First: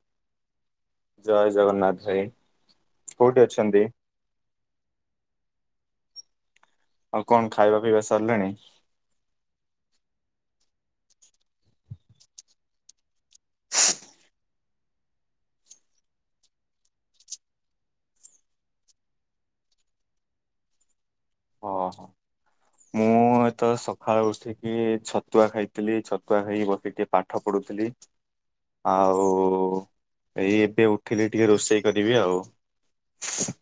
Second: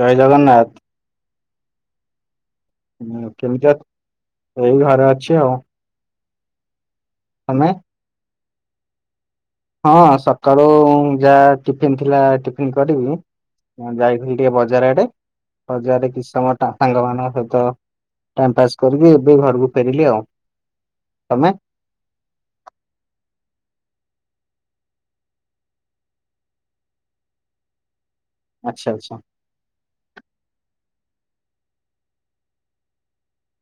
ଜୟ ଜଗନ୍ନାଥ। ଜୟ ଜଗନ୍ନାଥ ଭାଇ କୋଉଠି କେମିତି ଅ ଅଛନ୍ତି ଏଇ ଘରେ ଅଛି ଆଉ। ଆଉ କଣ ତମେ? ଖାଇବା ପିଇବା ସରିଲାଣି। ହଁ ସକାଳୁ ଯାହା ଟିଫିିନ ଥିଲା, ଟିଫିନ କରିବି। ହଁ ଯାଇଥିଲି ଟିକେ ବଜାର ଆଡେ। ବଜାରରେ କିଛି ସମୟ ସାଙ୍ଗମାନଙ୍କ ସହିତ ଟାଇମ ପାସ୍ କରିକି ଏବେ ଘରକୁ ଫେରିଲି ଆଉ। ତମେ? ଓହୋ। ମୁଁ ଏ ତ ସକାଳୁ ଉଠିକି ଛତୁଆ ଖାଇଥିଲି। ଛତୁଆ ଖାଇକି ବସିକି ଟିକେ ପାଠ ପଢ଼ୁଥିଲି। ଆଚ୍ଛା ଆଚ୍ଛା ଆଉ ଏଇ ଏବେ ଉଠିଲି ଟିକେ ରୋଷେଇ କରିବି ଆଉ।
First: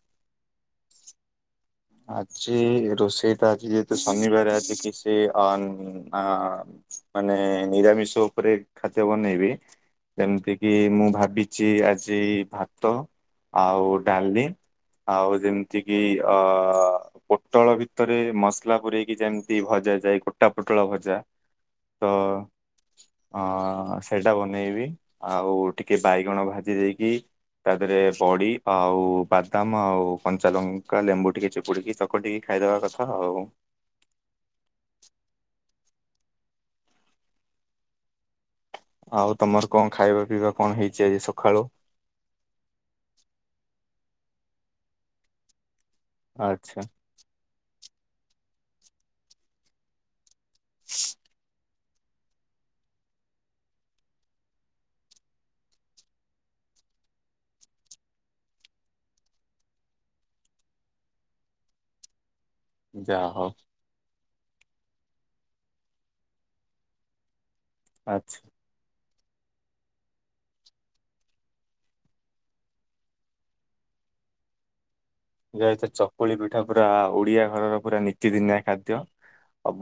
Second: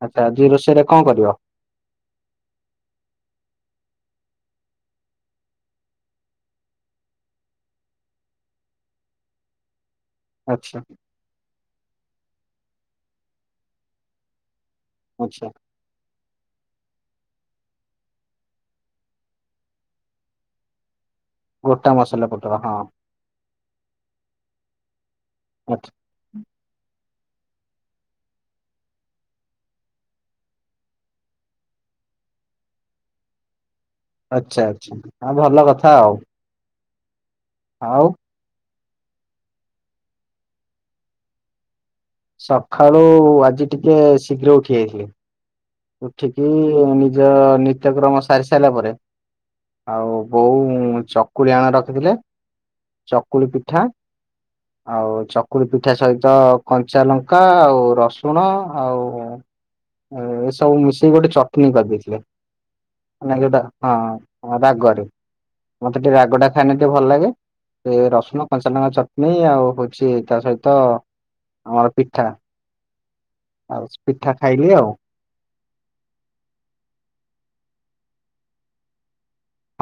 ଆଚ୍ଛା ଆଜି ରୋଷେଇରେ କଣ କରିବ? ଆଜି ରୋଷେଇ ତ ଆଜି ଯେହେତୁ ଶନିବାର ଆଜି କିଛି ଅନ ଆ ମାନେ ନିରାମିଷ ଉପରେ ଖାଦ୍ୟ ବନେଇବି। ଯେମିତି କିି ଆଚ୍ଛା ମୁଁ ଭାବିଛି ଆଜି ଭାତ ଆଉ ଡାଲି। ଆଉ ଆଚ୍ଛା ଯେମିତି କିି ଅ ଅ ପୋଟଳ ଭିତରେ ମସଲା ପୂରେଇକି ଯେମତି ଭଜା ଯାଏ ଗୋଟା ପୋଟଳ ଭଜା। ଗୋଟା ତ ମସଲା ପୋଟଳ ହଁ ଅ ସେଇଟା ବନେଇବି ଆଉ ଟିକେ ବାଇଗଣ ଭାଜି ଦେଇକି ତା ଦେହରେ ବଡି ଆଉ ବାଦାମ ଆଉ କଞ୍ଚାଲଙ୍କା ଲେମ୍ବୁ ଟିକେ ଚି ପୁଡ଼ିକି ଚକଟିକି ଖାଇଦେବା କଥା ଆଉ ଆଚ୍ଛା ଆଚ୍ଛା ହଁ ଭଲ କଥା ଆଉ। ଆଉ ଆଉ ତମର କଣ ଖାଇବା ପିଇବା କଣ ହେଇଛି ଆଜି ସକାଳୁ? ସକାଳୁ ଆଜି ଟିକେ ଶୀଘ୍ର ଉଠି ଯାଇଥିଲେ ଉଠିକି ଆଚ୍ଛା ନିଜ ନିତ୍ୟକ୍ରମ ସାରି ସାରିଲା ପରେ ଆଉ ବୋଉ ଚକୁଳି ଆଣ ରଖିଥିଲେ ଚକୁଳି ପିଠା ଆଉ ଚକୁଳି ପିଠା ସହିତ କଞ୍ଚା ଲଙ୍କା ଆଉ ରସୁଣ ଆଉ ଏ ସବୁ ମିସେଇକି ଗୋଟେ ଚଟ୍ନି କରିଦେଇଥିଲେ। ଯାହା ନେ ହଉ ଯୋଉଟା ହଁ ରାଗରେ ମତେ ଟିକେ ରାଗ ଟା ଖାଇଲେ ଟିକେ ଭଲ ଲାଗେ। ଏ ରସୁଣ ଆଚ୍ଛା। କଞ୍ଚ ଞ୍ଚ ନକା ଚଟ୍ନି ଆଉ ହଉଛି। ତା ସହିତ କମର ପିଠା। ଆଉ ପିଠା ଖାଇଲି ଆଉ [unintelligible] ଚକୁଳି ପିଠା ପୁରା ଓଡିଆ ଘରର ପୁରା ନୀତିଦିନିଆ ଖାଦ୍ୟ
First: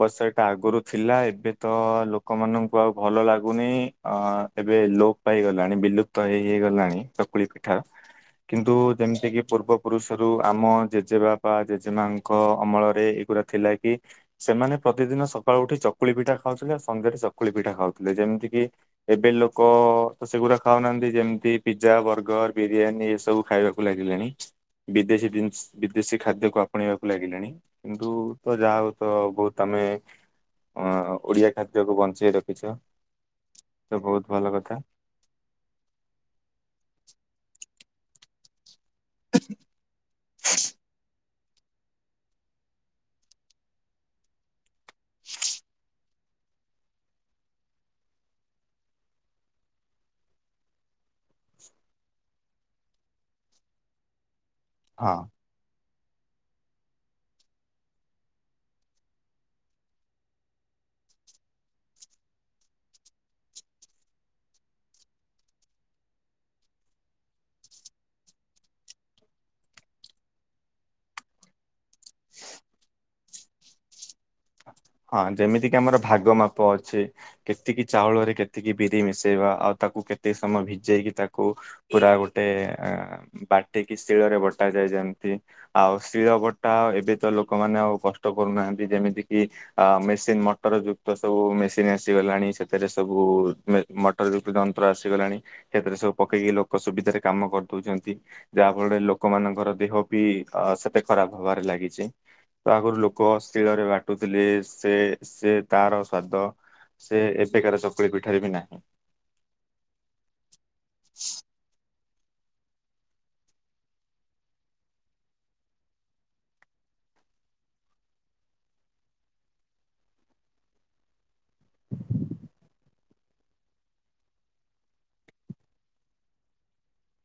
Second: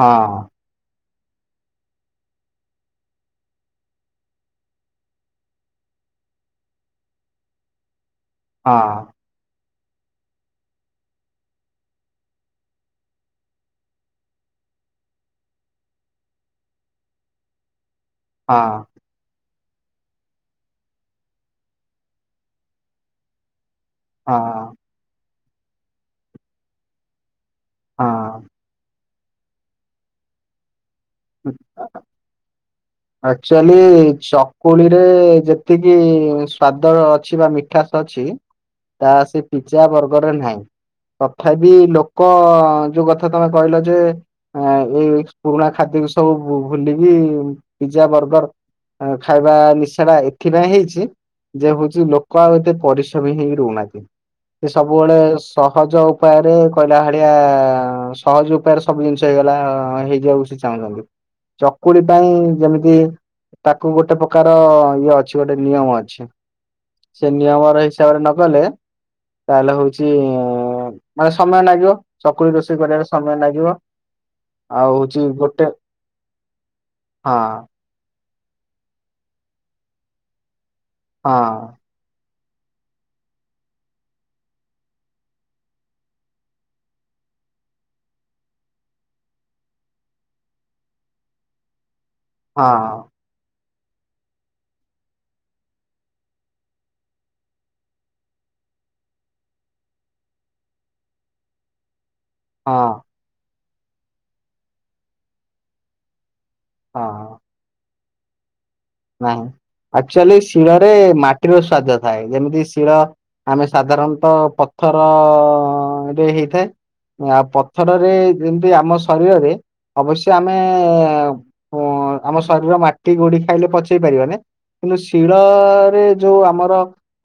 ହଁ ଏଇଟା ଆଗୁରୁ ଥିଲା ଏବେ ତ ଲୋକମାନଙ୍କୁ ଆଉ ଭଲ ଲାଗୁନି ଅ ଏବେ ଲୋପ ପାଇଗଲାଣି। ବିଲୁପ ତ ହେଇ ହେଇଗଲାଣି ଚକୁଳି ପିଠା। କିନ୍ତୁ ହଁ ଯେମିତି କି ପୂର୍ବ ପୁରୁଷ ସେଥିରୁ ଆମ ଜେଜେବାପ ଜେଜେ ମାଙ୍କ ଅମଳରେ ଏଇଗୁଡ଼ା ଥିଲା କି ସେମାନେ ପ୍ରତିଦିନ ସକାଳୁ ଉଠି ଚକୁଳି ପିଠା ଖାଉଥିଲେ ଆଉ ସନ୍ଧ୍ୟାରେ ଚକୁଳି ପିଠା ଖାଉଥିଲେ ଯେମିତି କିି ହଁ ଏବେ ଲୋକ ସେଗୁଡା ଖାଉନାହାନ୍ତି ଯେମିତି ପିଜା ବର୍ଗର ବିରିୟାନୀ ଏସବୁ ଖାଇବାକୁ କୁ ଲାଗିଲେଣି ହଁ ବିଦେଶୀ ଜିନିଷ ବିଦେଶୀ ଖାଦ୍ୟକୁ ଆପଣେଇବାକୁ ଲାଗିଲେଣି। [unintelligible] ହଁ ତ ଯାହା ହଉ ତ ବହୁତ ଆମେ ଅ ଓଡିଆ ଖାଦ୍ୟକୁ ବଞ୍ଚେଇ ରଖିଛ ଆକ୍ଚୁଆଲି ତ ବହୁତ ଭଲ କଥା ଚକୁଳି ରେ ଯେତ୍ ତିକି ସ୍ଵାଦ ଅଛି ବା ମିଠାଶ ଅଛି ତା ସେ ପିଜା ବର୍ଗରରେ ନାହିଁ। ତଥାବି ଲୋକ ଯୋଉ ଗଥା ତମେ କହିଲ ଯେ? ଆ ଏଇ [unintelligible] ପୁରୁଣା ଖାଦ୍ୟକୁ ସବୁ ଭୁଲିକି ପିଜା ବର୍ଗର ଖାଇବା ନିଶାଟା ଏଥିପାଇଁ ହେଇଛି ଯେ ହୋଉଚି ଲୋକ ଆଉ ଏତେ ପରିଶ୍ରମୀ ହେଇକି ରହୁନାହାନ୍ତି। ସେ ହଁ ସବୁବେଳେ ସହଜ ଉପାୟରେ କହିଲା ହଳିଆ ସହଜ ଉପାୟରେ ସବୁ ଜିନିଷ ହେଇଗଲା। ହେଇଯିବାକୁ ସେ ଚାହୁଁଛନ୍ତି ଚକୁଳି ପାଇଁ ଯେମିତି ତାକୁ ଗୋଟେ ପକାର ଇଏ ଅଛି। ଗୋଟେ ନିୟମ ଅଛି। ସେ ନିୟମର ହିସାବରେ ନ କଲେ ତାହେଲେ ହୋଉଚି ମାନେ ସମୟ ଲାଗିବ ଚକୁଳି ରୋଷେଇ କରିବାରେ ସମୟ ଲାଗିବ। ଆଉ ହଉଛି ହଁ ଗୋଟେ ଯେମିତିକି ଆମର ଭାଗ ମାପ ଅଛି ହଁ କେତିକି ଚାଉଳରେ କେତିକି ବିରି ମିଶେଇବା ଆଉ ତାକୁ କେତକି ସମୟ ଭିଜେଇକି ହଁ ତାକୁ ପୁରା ଗୋଟେ ଅ ବାଟିକି ଶିଳରେ ବଟା ଯାଇ ଯେମନ୍ତି ଆଉ ଶିଳ ବଟା ଏବେ ତ ଲୋକମାନେ ଆଉ କଷ୍ଟ କରୁନାହାନ୍ତି। ଯେମିତି କିି ଆ ମେସିନ ମଟର ଯୁକ୍ତ ସବୁ ମେସିନ ଆସିଗଲାଣି ସେଥିରେ ହଁ ସବୁ ମେଟ ମଟର ଯୁକ୍ତି ଯନ୍ତ୍ର ଆସିଗଲାଣି ସେଥିରେ ସବୁ ପକେଇକି ଲୋକ ସୁବିଧାରେ କାମ କରିଦଉଛନ୍ତି ଯାହା ଫଳରେ ଲୋକମାନାନଙ୍କର ଦେହ ବି ଅ ସେତେ ଖରାପ ହବାରେ ଲାଗିଛି ତ ହଁ ଆଗରୁ ଲୋକ ଶୀଳରେ ବାଟୁଥିଲେ ସେ ସେ ତାର ସ୍ଵାଦ ସେ ହଁ। ଏ ଏକାର ଚକୁଳି ପିଠାରେ ବି ନାହିଁ। ନାଇଁ ଆକ୍ଚୁଆଲି ଶିଳରେ ମାଟିର ସ୍ଵାଦ ଥାଏ ଯେମିତି ଶିଳ ଆମେ ସାଧାରଣତଃ ପଥର ରେ ହେଇଥାଏ। ଆଉ ପଥରରେ ଯେମିତି ଆମ ଶରୀରରେ। ଅବଶ୍ୟ ଆମେ ଉଁ ଆମ ଶରୀର ମାଟି ଗୋଡି ଖାଇଲେ ପଚେଇ ପାରିବନି। ନ୍ତୁ ଶିଳରେ ଯୋଉ ଆମର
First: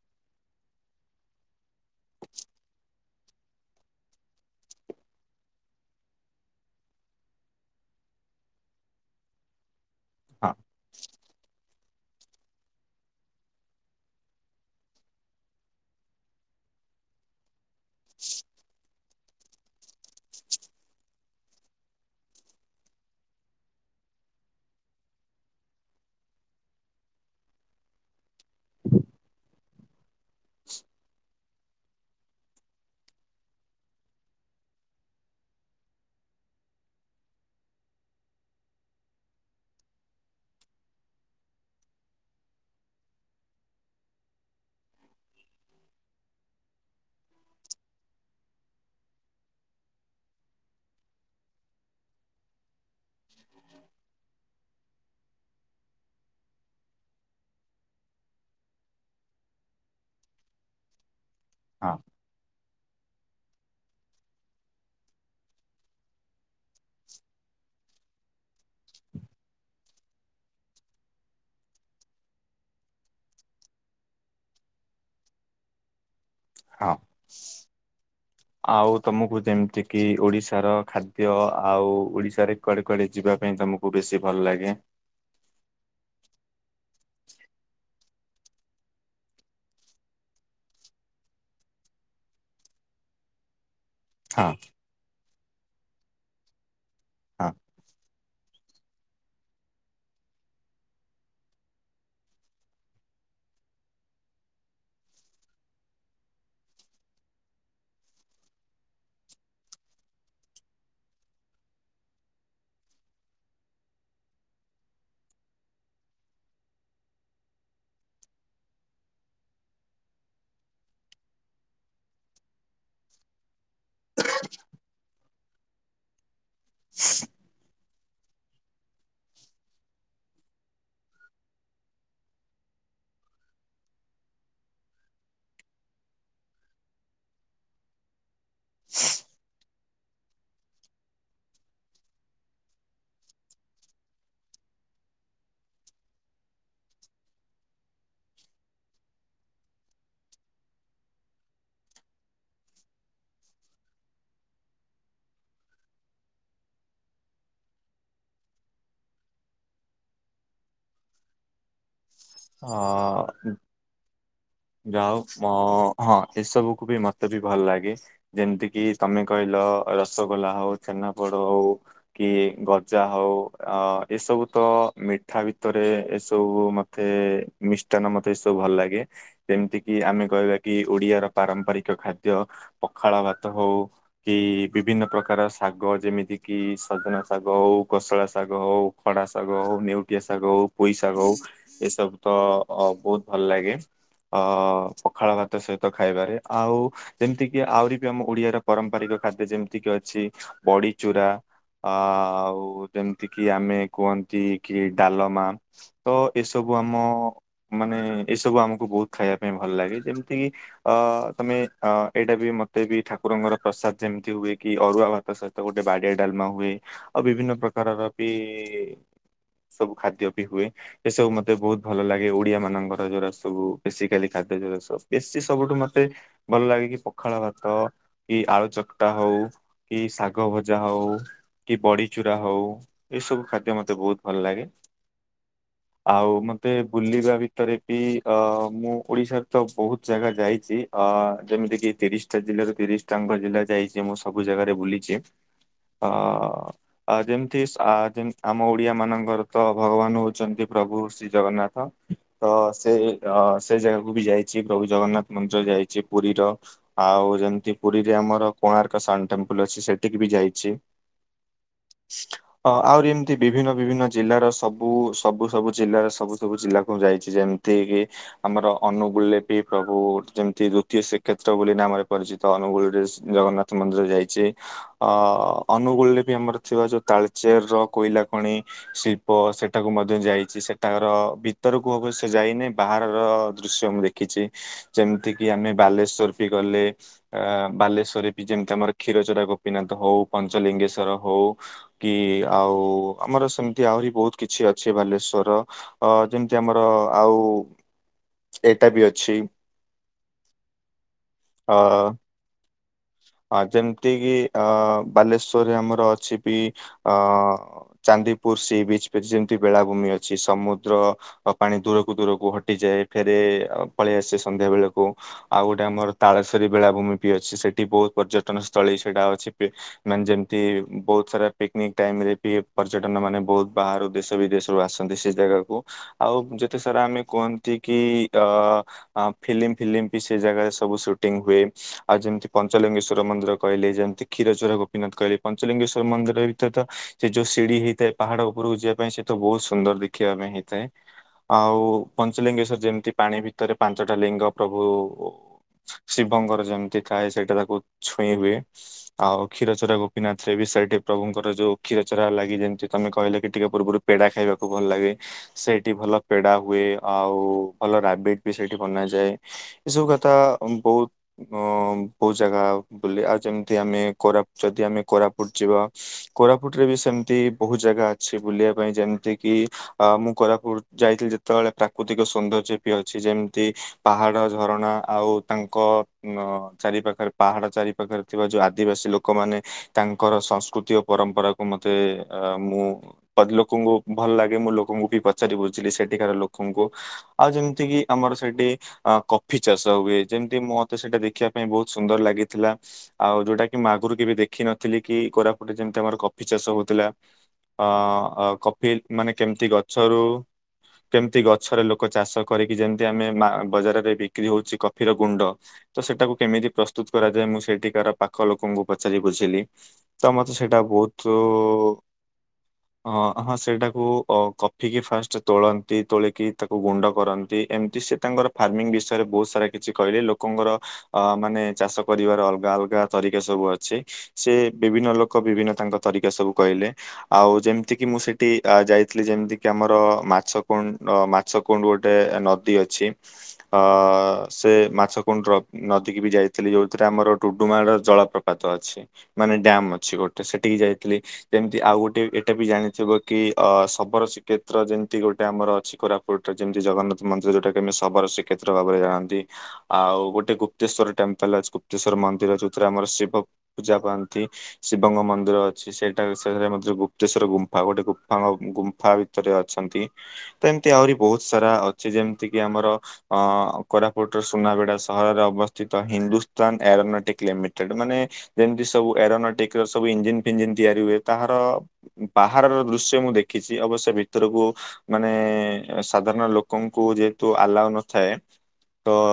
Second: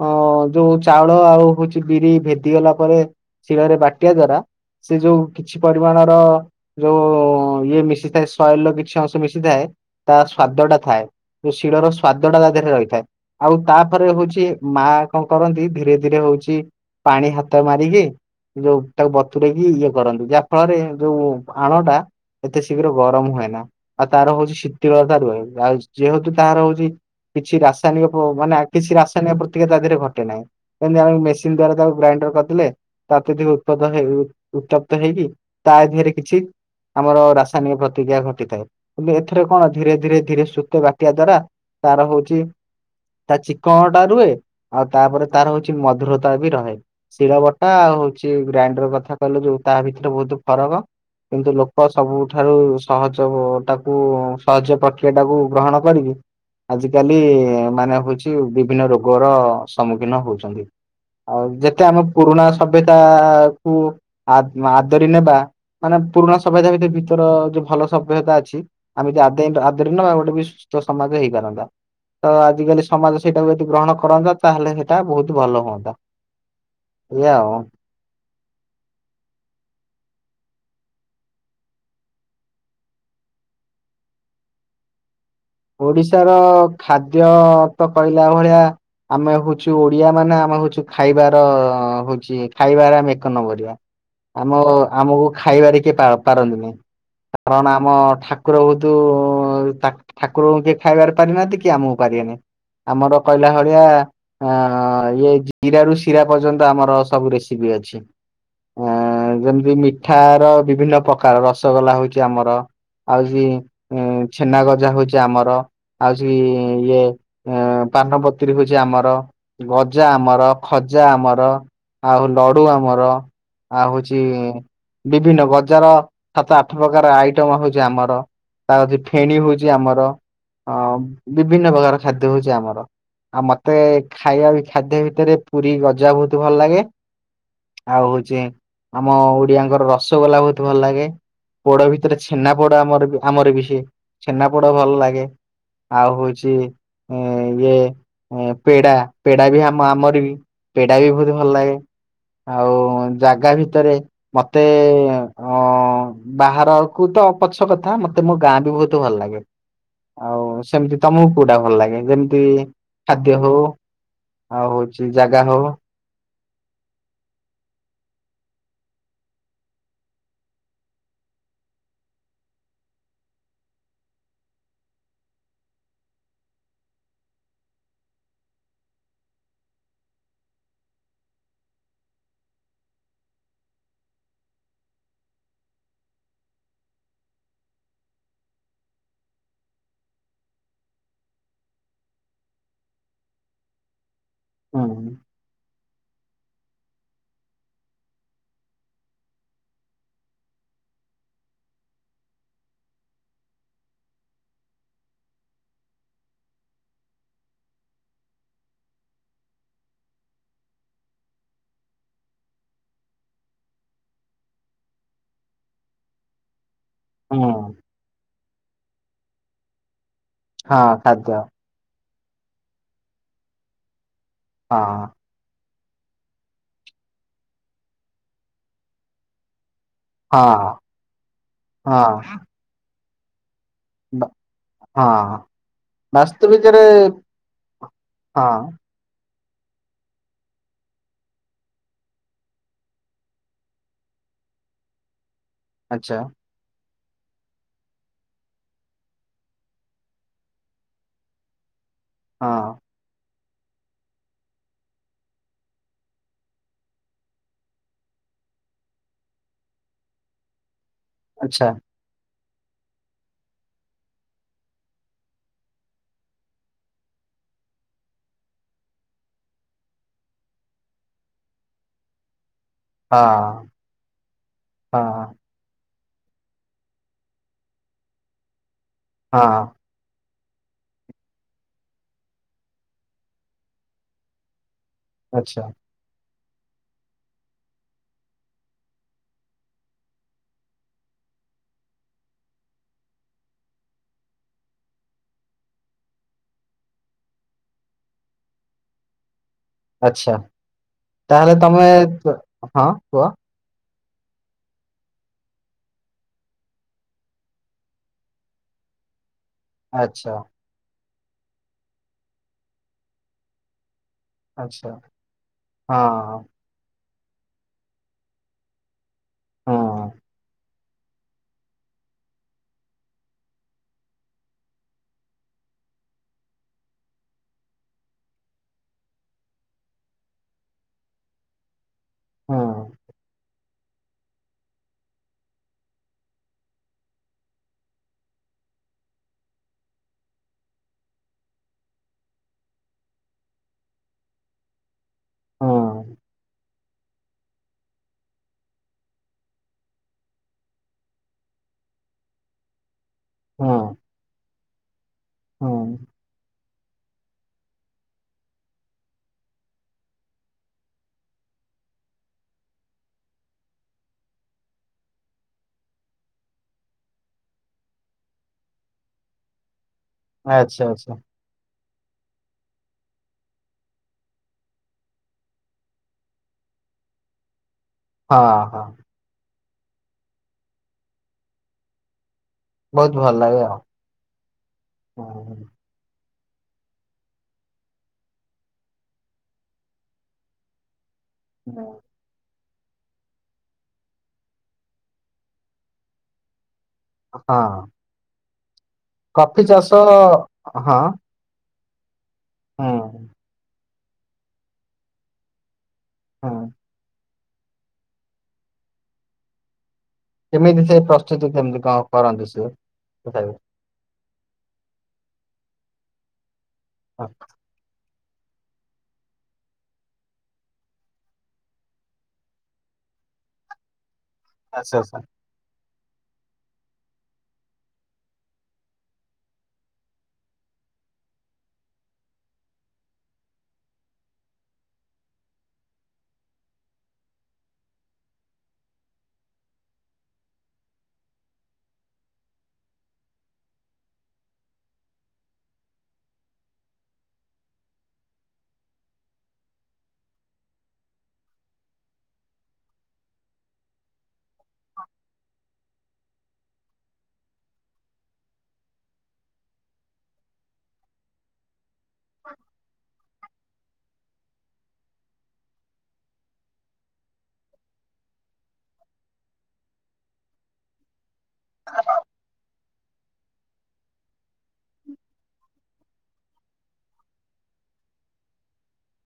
ଅ ଯୋଉ ଚାଉଳ ଆଉ ହୋଉଛି ବିରି ଭେଦି ଗଲା ପରେ ଶିଳରେ ବାଟିବା ଦ୍ଵାରା ସେ ଯୋଉ କିଛି ପରିମାଣର ଯୋଉ ଇଏ ମିଶିଥାଏ ସଏଲ କିଛି ଅଂଶ ମିଶିଥାଏ। ତା ହଁ ସ୍ଵାଦ ଟା ଥାଏ। ଯୋଉ ଶିଳର ସ୍ଵାଦ ଟା ତା ଦେହରେ ରହିଥାଏ। ଆଉ ତାପରେ ହୋଉଚି ମା କଣ କରନ୍ତି ଧୀରେ ଧୀରେ ହଉଚି ପାଣି ହାତ ମାରିକି ଯୋଉ ତାକୁ ବତୁରେଇକି ଇଏ କରନ୍ତି। ଯା ଫଳରେ ଯୋଉ ଆଣଟା ଏତେ ଶୀଘ୍ର ଗରମ ହୁଏନା। ଆଉ ତାର ହଉଛି ଶୀତଳତା ରୁହେ ଆଉ ଯେହେତୁ ତାର ହଉଚି କିଛି ରାସାୟନିକ ପ ମାନେ କିଛି ରାସାୟନିକ ପ୍ରତିକା ତା ଦେହରେ ଘଟେ ନାହିଁ। [unintelligible] ମେସିନ ଦ୍ଵାରା ତାକୁ ଗ୍ରାଇଣ୍ଡର କରିଥିଲେ। ତାତି ଟିକେ ଉତ୍ପାଦ ହେଇ ଉତ୍ପପ୍ତ ହେଇକି ତା ଦେହରେ କିଛି ଆମର ରାସାୟନିକ ପ୍ରତିକ୍ରିୟା ଘଟିଥାଏ କିନ୍ତୁ ଏଥରେ କଣ ଧୀରେ ଧୀରେ ଧୀରେ ଶୁ କେ ବାଟିବା ଦ୍ଵାରା ତାର ହୋଉଚି ତା ଚିକଣଟା ରୁହେ ଆଉ ତାପରେ ତାର ହୋଉଚି ମଧୁରତା ବି ରହେ। ଶିଳ ବଟା ଆଉ ହୋଉଚି ଗ୍ରାଇଣ୍ଡର କଥା କହିଲୁ ଯୋଉ ତା ଭିତରେ ବୋହୁତ ଫରକ। କିନ୍ତୁ ଲୋକ ସବୁଠାରୁ ସହଜ ପ-ଟାକୁ ସହଜ ପ୍ରକ୍ରିୟାଟାକୁ ଗ୍ରହଣ କରିକି ଆଜିକାଲି ମାନେ ହୋଉଚି ବିଭିନ୍ନ ରୋଗର ସମ୍ମୁଖୀନ ହୋଉଚନ୍ତି। ଆଉ ଯେତେ ହଁ ଆମେ ପୁରୁଣା ସଭ୍ୟତାକୁ ଆ-ଆଦରି ନେବା ମାନେ ପୁରୁଣା ସଭ୍ୟତା ଭିତରେ ବି ତୋର ଯୋଉ ଭଲ ସଭ୍ୟତା ଅଛି ଆମେ ଯେ ଆଦେୟା ଆଦରି ନ ଆଉ ଗୋଟେ ବି ଷ୍ଟ ସମାଜ ହେଇପାରନ୍ତା। ତ ଆଜିକାଲି ସମାଜ ସେଇଟାକୁ ଯଦି ଗ୍ରହଣ କରନ୍ତା ତାହେଲେ ହେଟା ବୋହୁତ ଭଲ ହୁଅନ୍ତା। ହଁ। ଏଇଆ ଆଉ। ଆଉ ତମକୁ ଯେମତିକିି ଓଡିଶାର ଖାଦ୍ୟ ଆଉ ଓଡିଶାରେ କୁଆଡେ କୁଆଡେ ଯିବା ପାଇଁ ତମକୁ ବେଶୀ ଭଲ ଲାଗେ? ଓଡିଶାର ଖାଦ୍ୟ ତ କହିଲା ଭଳିଆ ଆମେ ହୋଉଚୁ ଓଡିଆ ମାନେ ଆମେ ହୋଉଚୁ ଖାଇବାର ହୋଉଚି ଖାଇବାରେ ଆମେ ଏକ ନମ୍ବରଆ। ଆମ ହଁ ଆମକୁ ଖାଇବାରେ କିଏ ପା-ପାରନ୍ତିନି ହଁ କାରଣ ଆମ ଠା ଠାକୁର ବୋହୁତୁ ତାକୁ ଠାକୁରଙ୍କୁ କେହି ଖାଇବାର ପାରିନାହାନ୍ତି କି ଆମକୁ ପାରିବେନେଇ। ଆମର କହଲା ଭଳିଆ ଅ ଇଏ ଜିରାରୁ ଶିରା ପର୍ଯ୍ୟନ୍ତ ଆମର ସବୁ ରେସିପି ଅଛି। ଅଁ ଯେମତି ମିଠାର ବିଭିନ୍ନ ପ୍ରକାର ରସଗୋଲା ହୋଉଚି ଆମର। ଆଉ ସିଏ ଏଁ ଛେନାଗ ଜା ହୋଉଚି ଆମର ଆଉ ସେ ଇଏ ପାନପତ୍ରୀ ହୋଉଚି ଆମର। ଗଜା ଆମର, ଖଜା ଆମର। ଆଉ ଲଡୁ ଆମର ଆଉ ହୋଉଚି ବିଭିନ୍ନ ବଜାର ସାତ ଆଠ ପ୍ରକାର ଆଇଟମ ହୋଉଚି ଆମର ତା କତୁର ଫେଣୀ ହୋଉଚି ଆମର। ହଁ ବିଭିନ୍ନ ପ୍ରକାର ଖାଦ୍ୟ ହୋଉଚି ଆମର। ଆଉ ମତେ ଖାଇବା ବି ଖାଦ୍ୟ ଭିତରେ ପୁରୀ ଗଜା ବୋହୁତ ଭଲ ଲାଗେ। ଆଉ ହୋଉଚି ଆମ ଓଡିଆଙ୍କର ରସ୍ ସଗୋଲା ବୋହୁତ ଭଲ ଲାଗେ ପୋଡ ଭିତରେ ଛେନାପୋଡ ଆମର ଆମର ବି ସିଏ। ଛେନାପୋଡ ଭଲ ଲାଗେ ଆଉ ହୋଉଚି ଏଁ ଇଏ ଏଁ ପେଡା ପେଡା ବି ଆମ ଆମର ବି ପେଡା ବି ବୋହୁତ ଭଲ ଲାଗେ। ଆଉ ଜାଗା ଭିତରେ ମତେ ଅ ବାହାରକୁ ତ ପଛ କଥା ମତେ ମୋ ଗାଁ ବି ବୋହୁତ୍ ତୁ ଭଲ ଲାଗେ ଆଉ ସେମିତି ତମକୁ କୋଉଟା ଭଲ ଲାଗେ ଯେମି ତି ଖାଦ୍ୟ ଅ ହୋଉ ଆଉ ହୋଉଚି ଯାଉ ଜାଗା ମ ହୋଉ। ହଁ ଏସବୁକୁୁ ବି ମତେ ବି ଭଲ ଲାଗେ। ଯେମିତିକି ତମେ କହିଲ ରସଗୋଲା ହୋଉ ଛେନାପୋଡ ହୋଉ। କି ଗଜା ହୋଉ ଆ ଏସବୁ ତ ମିଠା ଭିତରେ ଏସବୁ ମ ମତେ ମିଷ୍ଟାନ ମତେ ଏ ସବୁ ଭଲ ଲାଗେ। ଯେମିତି କିି ଆମେ କହିବା କି ଓଡିଆର ପାରମ୍ପରିକ ଖାଦ୍ୟ ପଖାଳ ଭାତ ହୋଉ। କି ବିଭିନ୍ନ ପ୍ରକାର ଶାଗ ଯେମିତି କିି ସଜନା ଶାଗ ହୋଉ, କୋଷଳା ଶାଗ ହୋଉ। ଖଡ଼ା ଶାଗ ହୋଉ, ନେଉଟିଆ ଶାଗ ହୋଉ, ପୋଇ ଶାଗ ହୋଉ। ଏସବୁ ତ ଅ ବୋହୁତ ଭଲ ଲାଗେ ଅ ହୁଁ ହୁଁ ପଖାଳ ଭାତ ସହିତ ଖାଇବାରେ। ଆଉ ଯେମିତିକି ଆହୁରି ବି ଆମ ଓଡିଆର ପରମ୍ପାରିକ ଖାଦ୍ୟ ଯେମିତିକି ଅଛି ବଡି ଚୂରା ଆ ଆଉ ଯେମିତି କିି ଆମେ କୁହନ୍ତି କି ଡାଲମା ତ ଏସବୁ ଆମ ମାନେ ଏସବୁ ଆମକୁ ବୋହୁତ ଖାଇବା ପାଇଁ ଭଲ ଲାଗେ ଯେମିତିକି ଅ ତମେ ଅ ଏଇଟା ବି ମତେ ବି ଠାକୁରଙ୍କର ପ୍ରସାଦ ଯେମତି ହୁଏ କି ଅରୁଆ ଭା ତା ସହିତ ଗୋଟେ ବାଡିଆ ଡାଲମା ହୁଏ। ଆଉ ବିଭିନ୍ନ ପ୍ରକାରର ବି ସବୁ ଖାଦ୍ୟ ବି ହୁଏ ହଁ ଏସବୁ ଖାଦ୍ୟ ମଧ୍ୟ। ବହୁତ ଭଲ ଲାଗେ ଓଡିଆ ମାନଙ୍କର ଜୋରା ସବୁ ବେଶିକାଲି ଖାଦ୍ୟ ଜୋରା ହଁ ସବୁ ବେଶୀ ସବୁଠୁ ମତେ ଭଲ ଲାଗେ କି ପଖାଳ ଭାତ କି ଆଳୁ ଚକଟା ହଉ। କି ଶାଗ ହଁ। ଭଜା ହଉ କି ହଁ ବଡ଼ିଚୁରା ହଉ ଏଇ ସବୁ ଖାଦ୍ୟ ମତେ ବହୁତ ଭଲ ଲାଗେ। ହଁ। ଆଉ ମତେ ବାସ୍ତବିକରେ ବୁଲିବା ଭିତରେ ବି ଅ ହଁ ମୁଁ ଓଡିଶାର ତ ବହୁତ ଜାଗା ଯାଇଛି ଅ ଯେମିତି କିି ତିରିଶ ଟା ଜିଲ୍ଲାରୁ ତିରିଶ ଟାଙ୍କ ଜିଲ୍ଲା ଯାଇଛି ମୁଁ। ସବୁ ଜାଗାରେ ବୁଲିଛି। ଆଚ୍ଛା ଅ ଯେମିତି ଯେ ଆମ ଓଡିଆ ମାନଙ୍କର ତ ଭଗବାନ ହଉ ହଉଛନ୍ତି ପ୍ରଭୁ ଶ୍ରୀ ଜଗନ୍ନାଥ ହଁ ତ ସେ ଅ ସେ ଜାଗାକୁ ବି ଯାଇଛି ପ୍ରଭୁ ଜଗନ୍ନାଥ ମନ୍ଦିର ଯାଇଛି ପୁରୀର। ଆଉ ଯେମିତି ପୁରୀରେ ଆମର କୋଣାର୍କ ସନ୍ ଟେମ୍ପଲ ଅଛି ସେଠିକି ବି ଯାଇଛି। ଆଚ୍ଛା। ଅ ଆହୁରି ଏମିତି ବିଭିନ୍ନ ବିଭିନ୍ନ ଜିଲ୍ଲାର ସବୁ ସବୁ ସବୁ ଜିଲ୍ଲାର ସବୁ ସବୁ ଜିଲ୍ଲା କୁ ଯାଇଛି ଯେମିତି କି। ଆମର ଅନୁଗୁଳରେ ବି ପ୍ରଭୁ ଯେମିତି ଦ୍ଵିତୀୟ ଶ୍ରୀକ୍ଷେତ୍ର ବୋଲି ନାମରେ ପରିଚିତ ଅନୁଗୁଳ। ହଁ ଜଗନ୍ନାଥ ମନ୍ଦିର ଯାଇଛି ହଁ ଅ ଅନୁଗୁଳରେ ବି ଆମର ଥିବା ଯୋଉ ତାଳଚେର ର କୋଇଲା ଖଣି ଶିଳ୍ପ ହଁ ସେ ଟାକୁ ମ ଯାଇଛି ସେଠା କାର ଭିତର କୁ ଅବଶ୍ୟ ଯାଇନି ବାହାରର ଦୃଶ୍ୟ ମୁଁ ଦେଖିଛି। ଯେମିତି କିି ଆଚ୍ଛା ଆମେ ବାଲେଶ୍ଵର ବି ଗଲେ। ଅ ବାଲେଶ୍ଵରରେ ବି ଯେମିତି ଆମର କ୍ଷୀରଚୋରା ଗୋପୀନାଥ ହଉ, ପଞ୍ଚଲିଙ୍ଗେଶ୍ଵର ହଉ। କି ଆଉ ଆମର ସେମିତି ଆହୁରି ବହୁତ କିଛି ଅ ଅଛି ବାଲେଶ୍ଵର ଅ ଯେମିତି ଆମର ଆଉ। ଏଇଟା ବି ଅଛି। ଆଛା, ତାହେଲେ ତମେ ହଁ କୁହ? ଅ ଯେମିତି କିି ଅ ବାଲେଶ୍ଵରରେ ଆମର ଅଛି ବି ଅ ଚାନ୍ଦିପୁର ସି ବିଚ ପିଚ ଯେମିତି ବେଳାଭୂମି ଆଚ୍ଛା ଅଛି ସମୁଦ୍ର। ପାଣି ଦୂରକୁ ଦୂରକୁ ହଟିଯାଏ ଫେରେ ପଳେଇ ଆସେ ସନ୍ଧ୍ୟା ଆଚ୍ଛା ବେଳକୁ ଆଉ ଗୋଟେ ଆମର ହଁ ତାଳ ବେଳାଭୂମି ବି ଅଛି ସେଠି ବହୁ ପର୍ଯ୍ୟଟ ଟନସ୍ଥଳୀ ସେଟା ଅଛି ହଁ ମାନେ ଯେମିତି ବହୁତ ସାରା ପିକନିକ ଟାଇମ ରେ ବି ପର୍ଯ୍ୟଟନ ମାନେ ବହୁତ ବାହାରୁ ଦେଶ ବିଦେଶରୁୁ ଆସନ୍ତି ସେ ଜାଗାକୁ। ଆଉ ଯେତେ ସାରା ଆମେ କୁହନ୍ତି କି ଅ ଫିଲ୍ମ ଫିଲ୍ମ ବି ସେ ଜାଗାରେ ସବୁ ସୁଟିଂ ହୁଏ ଆଉ ଯେମିତି ହଁ ପଞ୍ଚଲିଙ୍ଗେଶ୍ଵର ମନ୍ଦିର କହିଲି ଯେମିତି କ୍ଷୀର ଚୋର ଗୋପୀନାଥ କହିଲି, ପଞ୍ଚଲିଙ୍ଗେଶ୍ଵର ମନ୍ଦିର ଭିତରେ ତ ସେ ଯୋଉ ସିଢି ହେଇଥାଏ ପାହାଡ ଉପରକୁ ଯିବା ପାଇଁ ସେ ତ ବହୁତ ସୁନ୍ଦର ଦେଖିବା ପାଇଁ ହେଇଥାଏ। ଆଉ ପଞ୍ଚଲିଙ୍ଗେଶ୍ଵର ଯେମିତି ପାଣି ଭିତରେ ପାଞ୍ଚଟା ଲିଙ୍ଗ ପ୍ରଭୁ ହଁ ଶିବଙ୍କର ଯେମିତି ଥାଏ ସେଇଟା ତାକୁ ଛୁଇଁ ହୁଏ। ଆଉ କ୍ଷୀର ଚୋରା ଗୋପୀନାଥ ରେ ବି ସେଇଠି ପ୍ରଭୁଙ୍କର ଯୋଉ କ୍ଷୀର ଚୋରା ଲାଗି ଯେମିତି ତମେ କହିଲେ କି ଟିକେ ହଁ ପୂର୍ବରୁ ପେଡା ଖାଇବାକୁ ଭଲ ଲାଗେ ହଁ ସେଇଠି ଭଲ ପେଡା ହୁଏ। ଆଉ ଭଲ ରାବିଟ ବି ସେଇଠି ବନାଯାଏ। ଏସବୁ କଥା ବହୁତ ଅ ବହୁତ ଜାଗା ବୁଲେ ଆଉ ଯେମିତି ଆମେ କୋରା ଯଦି ଆମେ କୋରାପୁଟ ଯିବା। କୋରାପୁଟରେ ବି ସେମିତି ବହୁତ ଜାଗା ଅଛି ବୁଲିବା ପାଇଁ ଯେମିତି କିି ମୁଁ କୋରାପୁର ଆଚ୍ଛା ଆଚ୍ଛା ଯାଇଥିଲି ଯେ ଯେତେବେଳେ ପ୍ରାକୃତିକ ସୌନ୍ଦର୍ଯ୍ୟ ବି ଅଛି ଯେମିତି ପାହାଡ଼ ଝରଣା ଆଉ ତାଙ୍କ ଅ ଚାରି ପାଖରେ ପାହାଡ ଚାରି ପାଖରେ ହଁ ଥିବା ଯୋଉ ହଁ ଆଦିବାସୀ ଲୋକ ଲୋକମାନୋନ ତାଙ୍କର ସଂସ୍କୃତି ଓ ପରମ୍ପରାକୁ ମତେ ଅ ମୁଁ ବହୁତ ଭଲ ଲାଗେ ଆଉ ଲୋକଙ୍କୁ ଭଲ ଲାଗେ ମୁଁ ଲୋକଙ୍କୁ ବି ପଚାରି ବୁଝିଲି ସେଠିକାର ଲୋକଙ୍କୁ। ଆଉ ଯେମିତି କି ଆମର ସେଠି ଅ କଫି ଚାଷ ହୁଏ ଯେମିତି ମତେ ସେଇଟା ଦେଖିବା ଏଁ, ବହୁତ ସୁନ୍ଦର ଲାଗିଥିଲା। ଆଉ ଯୋଉଟା କି ଆଗରୁ କେବେ ଦେଖିନଥିଲି କି କୋରାପୁଟରେ ଯେମିତି ଆମର କଫି ଚାଷ ହଉଥିଲା। ହଁ ଅ, ଅ, କଫି ମାନେ କଫି କେମତି ଚାଷ ଗଛରୁ ହଁ କେମତି ଗ ଛରେ ଲୋକ ଚାଷ କରିକି ଯେମିତି ଆମେ ହୁଁ ମା-ବଜାରରେ ବିକ୍ରି ହଉଛି କଫି ର ଗୁଣ୍ଡ ତ ସେଟାକୁ ହୁଁ କେମିତି ପ୍ରସ୍ତୁତ କରାଯାଏ ମୁଁ ସେଠିକାର ପାଖ ଲୋକଙ୍କୁ ପଚାରି ବୁଝିଲି। ତ ମୋତେ ସେଇଟା କେମିତି ସେ ବହୁତୁ ପ୍ରସ୍ତୁତି କେମିତି କଣ କରନ୍ତି ସିଏ ଅଁ, ତଥାପି ହଁ ସେଇଟାକୁ ଓ କଫିିକି ଫାଷ୍ଟ ତୋଳନ୍ତି। ତୋଳିକି ତାକୁ ଗୁଣ୍ଡ ହଁ, କରନ୍ତି। ଏମତି ସେ ତାଙ୍କର ଫାର୍ମିଂ ବିଷୟରେ ବହୁତ ସାରା କିଛି କହିଲେ। ଲୋକଙ୍କର ଅ, ମାନେ ଚାଷ କରିବାର ଅଲଗା ଅଲଗା ତରିକା ସବୁ ଅଛି। ସେ ଆଚ୍ଛା ବିଭିନ୍ନ ଆଚ୍ଛା ଲୋକ ବିଭିନ୍ନ ତାଙ୍କ ତରିକା ସବୁ କହିଲେ। ଆଉ ଯେମିତି କିି ମୁଁ ସେଠି ଆ, ଯାଇଥିଲି, ଯେମିତି କି ଆମର ମାଛ କଣ ର ମାଛ ଛ କୁଣ୍ଡ୍ ଗୋଟେ ଏ ନଦୀ ଅଛି। ଅ, ସେ ମାଛ କୁଣ୍ଡ୍ ର ନଦୀକି ବି ଯାଇଥିଲି ଯୋଉଥିରେ ଆମର ଟୁଡୁମାଳ ଜଳପ୍ରପାତ ଅଛି। ମାନେ ଡ୍ୟାମ୍ ଅଛି ଗୋଟେ ସେଠିକି ଯାଇଥିଲି। ସେମତି ଆଉ ଗୋଟେ ଏଟା ବି ଜାଣିଥିବ କି ଅ, ଶବର ଶ୍ରୀକ୍ଷେତ୍ର ଯେମିତି ଗୋଟେ ଆମର ଅଛି କୋରା ପୁଟ ଯେମିତି ଜଗନ୍ନାଥ ମନ୍ଦିର ଯୋଉଟା କି ଆମେ ଶବର ଶ୍ରୀକ୍ଷେତ୍ର ଭାବରେ ଜାଣନ୍ତି। ଆଉ ଗୋ ଟେ ଗୁପ୍ତେଶ୍ଵର ଟେମ୍ପଲ୍ ଅଛି। ଗୁପ୍ତେଶ୍ଵର ମନ୍ଦିର ଯୋଉଥିରେ ଆମର ଶିବ ପୂଜା ପାଆନ୍ ତି, ଶିବଙ୍କ ମନ୍ଦିର ଅ ସିଏ ସେଇଟାକୁ ସେଉରା ମଧ୍ୟ ଗୁପ୍ତେଶ୍ଵର ଗୁମ୍ଫା ଗୋଟେ। ଗୁଫାଙ୍ଗ ଗୁମ୍ଫା ଭିତରେ ଅଛନ୍ତି। ତ ଏମତି ଆହୁରି ବହୁତ ସାରା ଅଛି ଯେମିତି କିି ଆମର ଅ, କୋରାପୁଟର ସୁନାବେଡା। ସହର ଅବସ୍ଥିତ ହିନ୍ଦୁସ୍ତାନ ଏରୋନେଟିକ୍ ଲିମିଟେଡ୍ ମାନେ ଯେମିତି ସବୁ ଏରୋନଟିକ୍ ର ସବୁ ଇଞ୍ଜିନ୍ ଫିଞ୍ଜିିନ ତିଆରି ହୁଏ। ତାହାର ବାହାରର ଦୃଶ୍ୟ ମୁଁ ଦେଖିଛି। ଅବଶ୍ୟ ଭିତରକୁ ମାନେ ଏ ସାଧାରଣ ଲୋକଙ୍କୁ ଯେହେତୁ ଆଲାଓ ନଥାଏ। ତ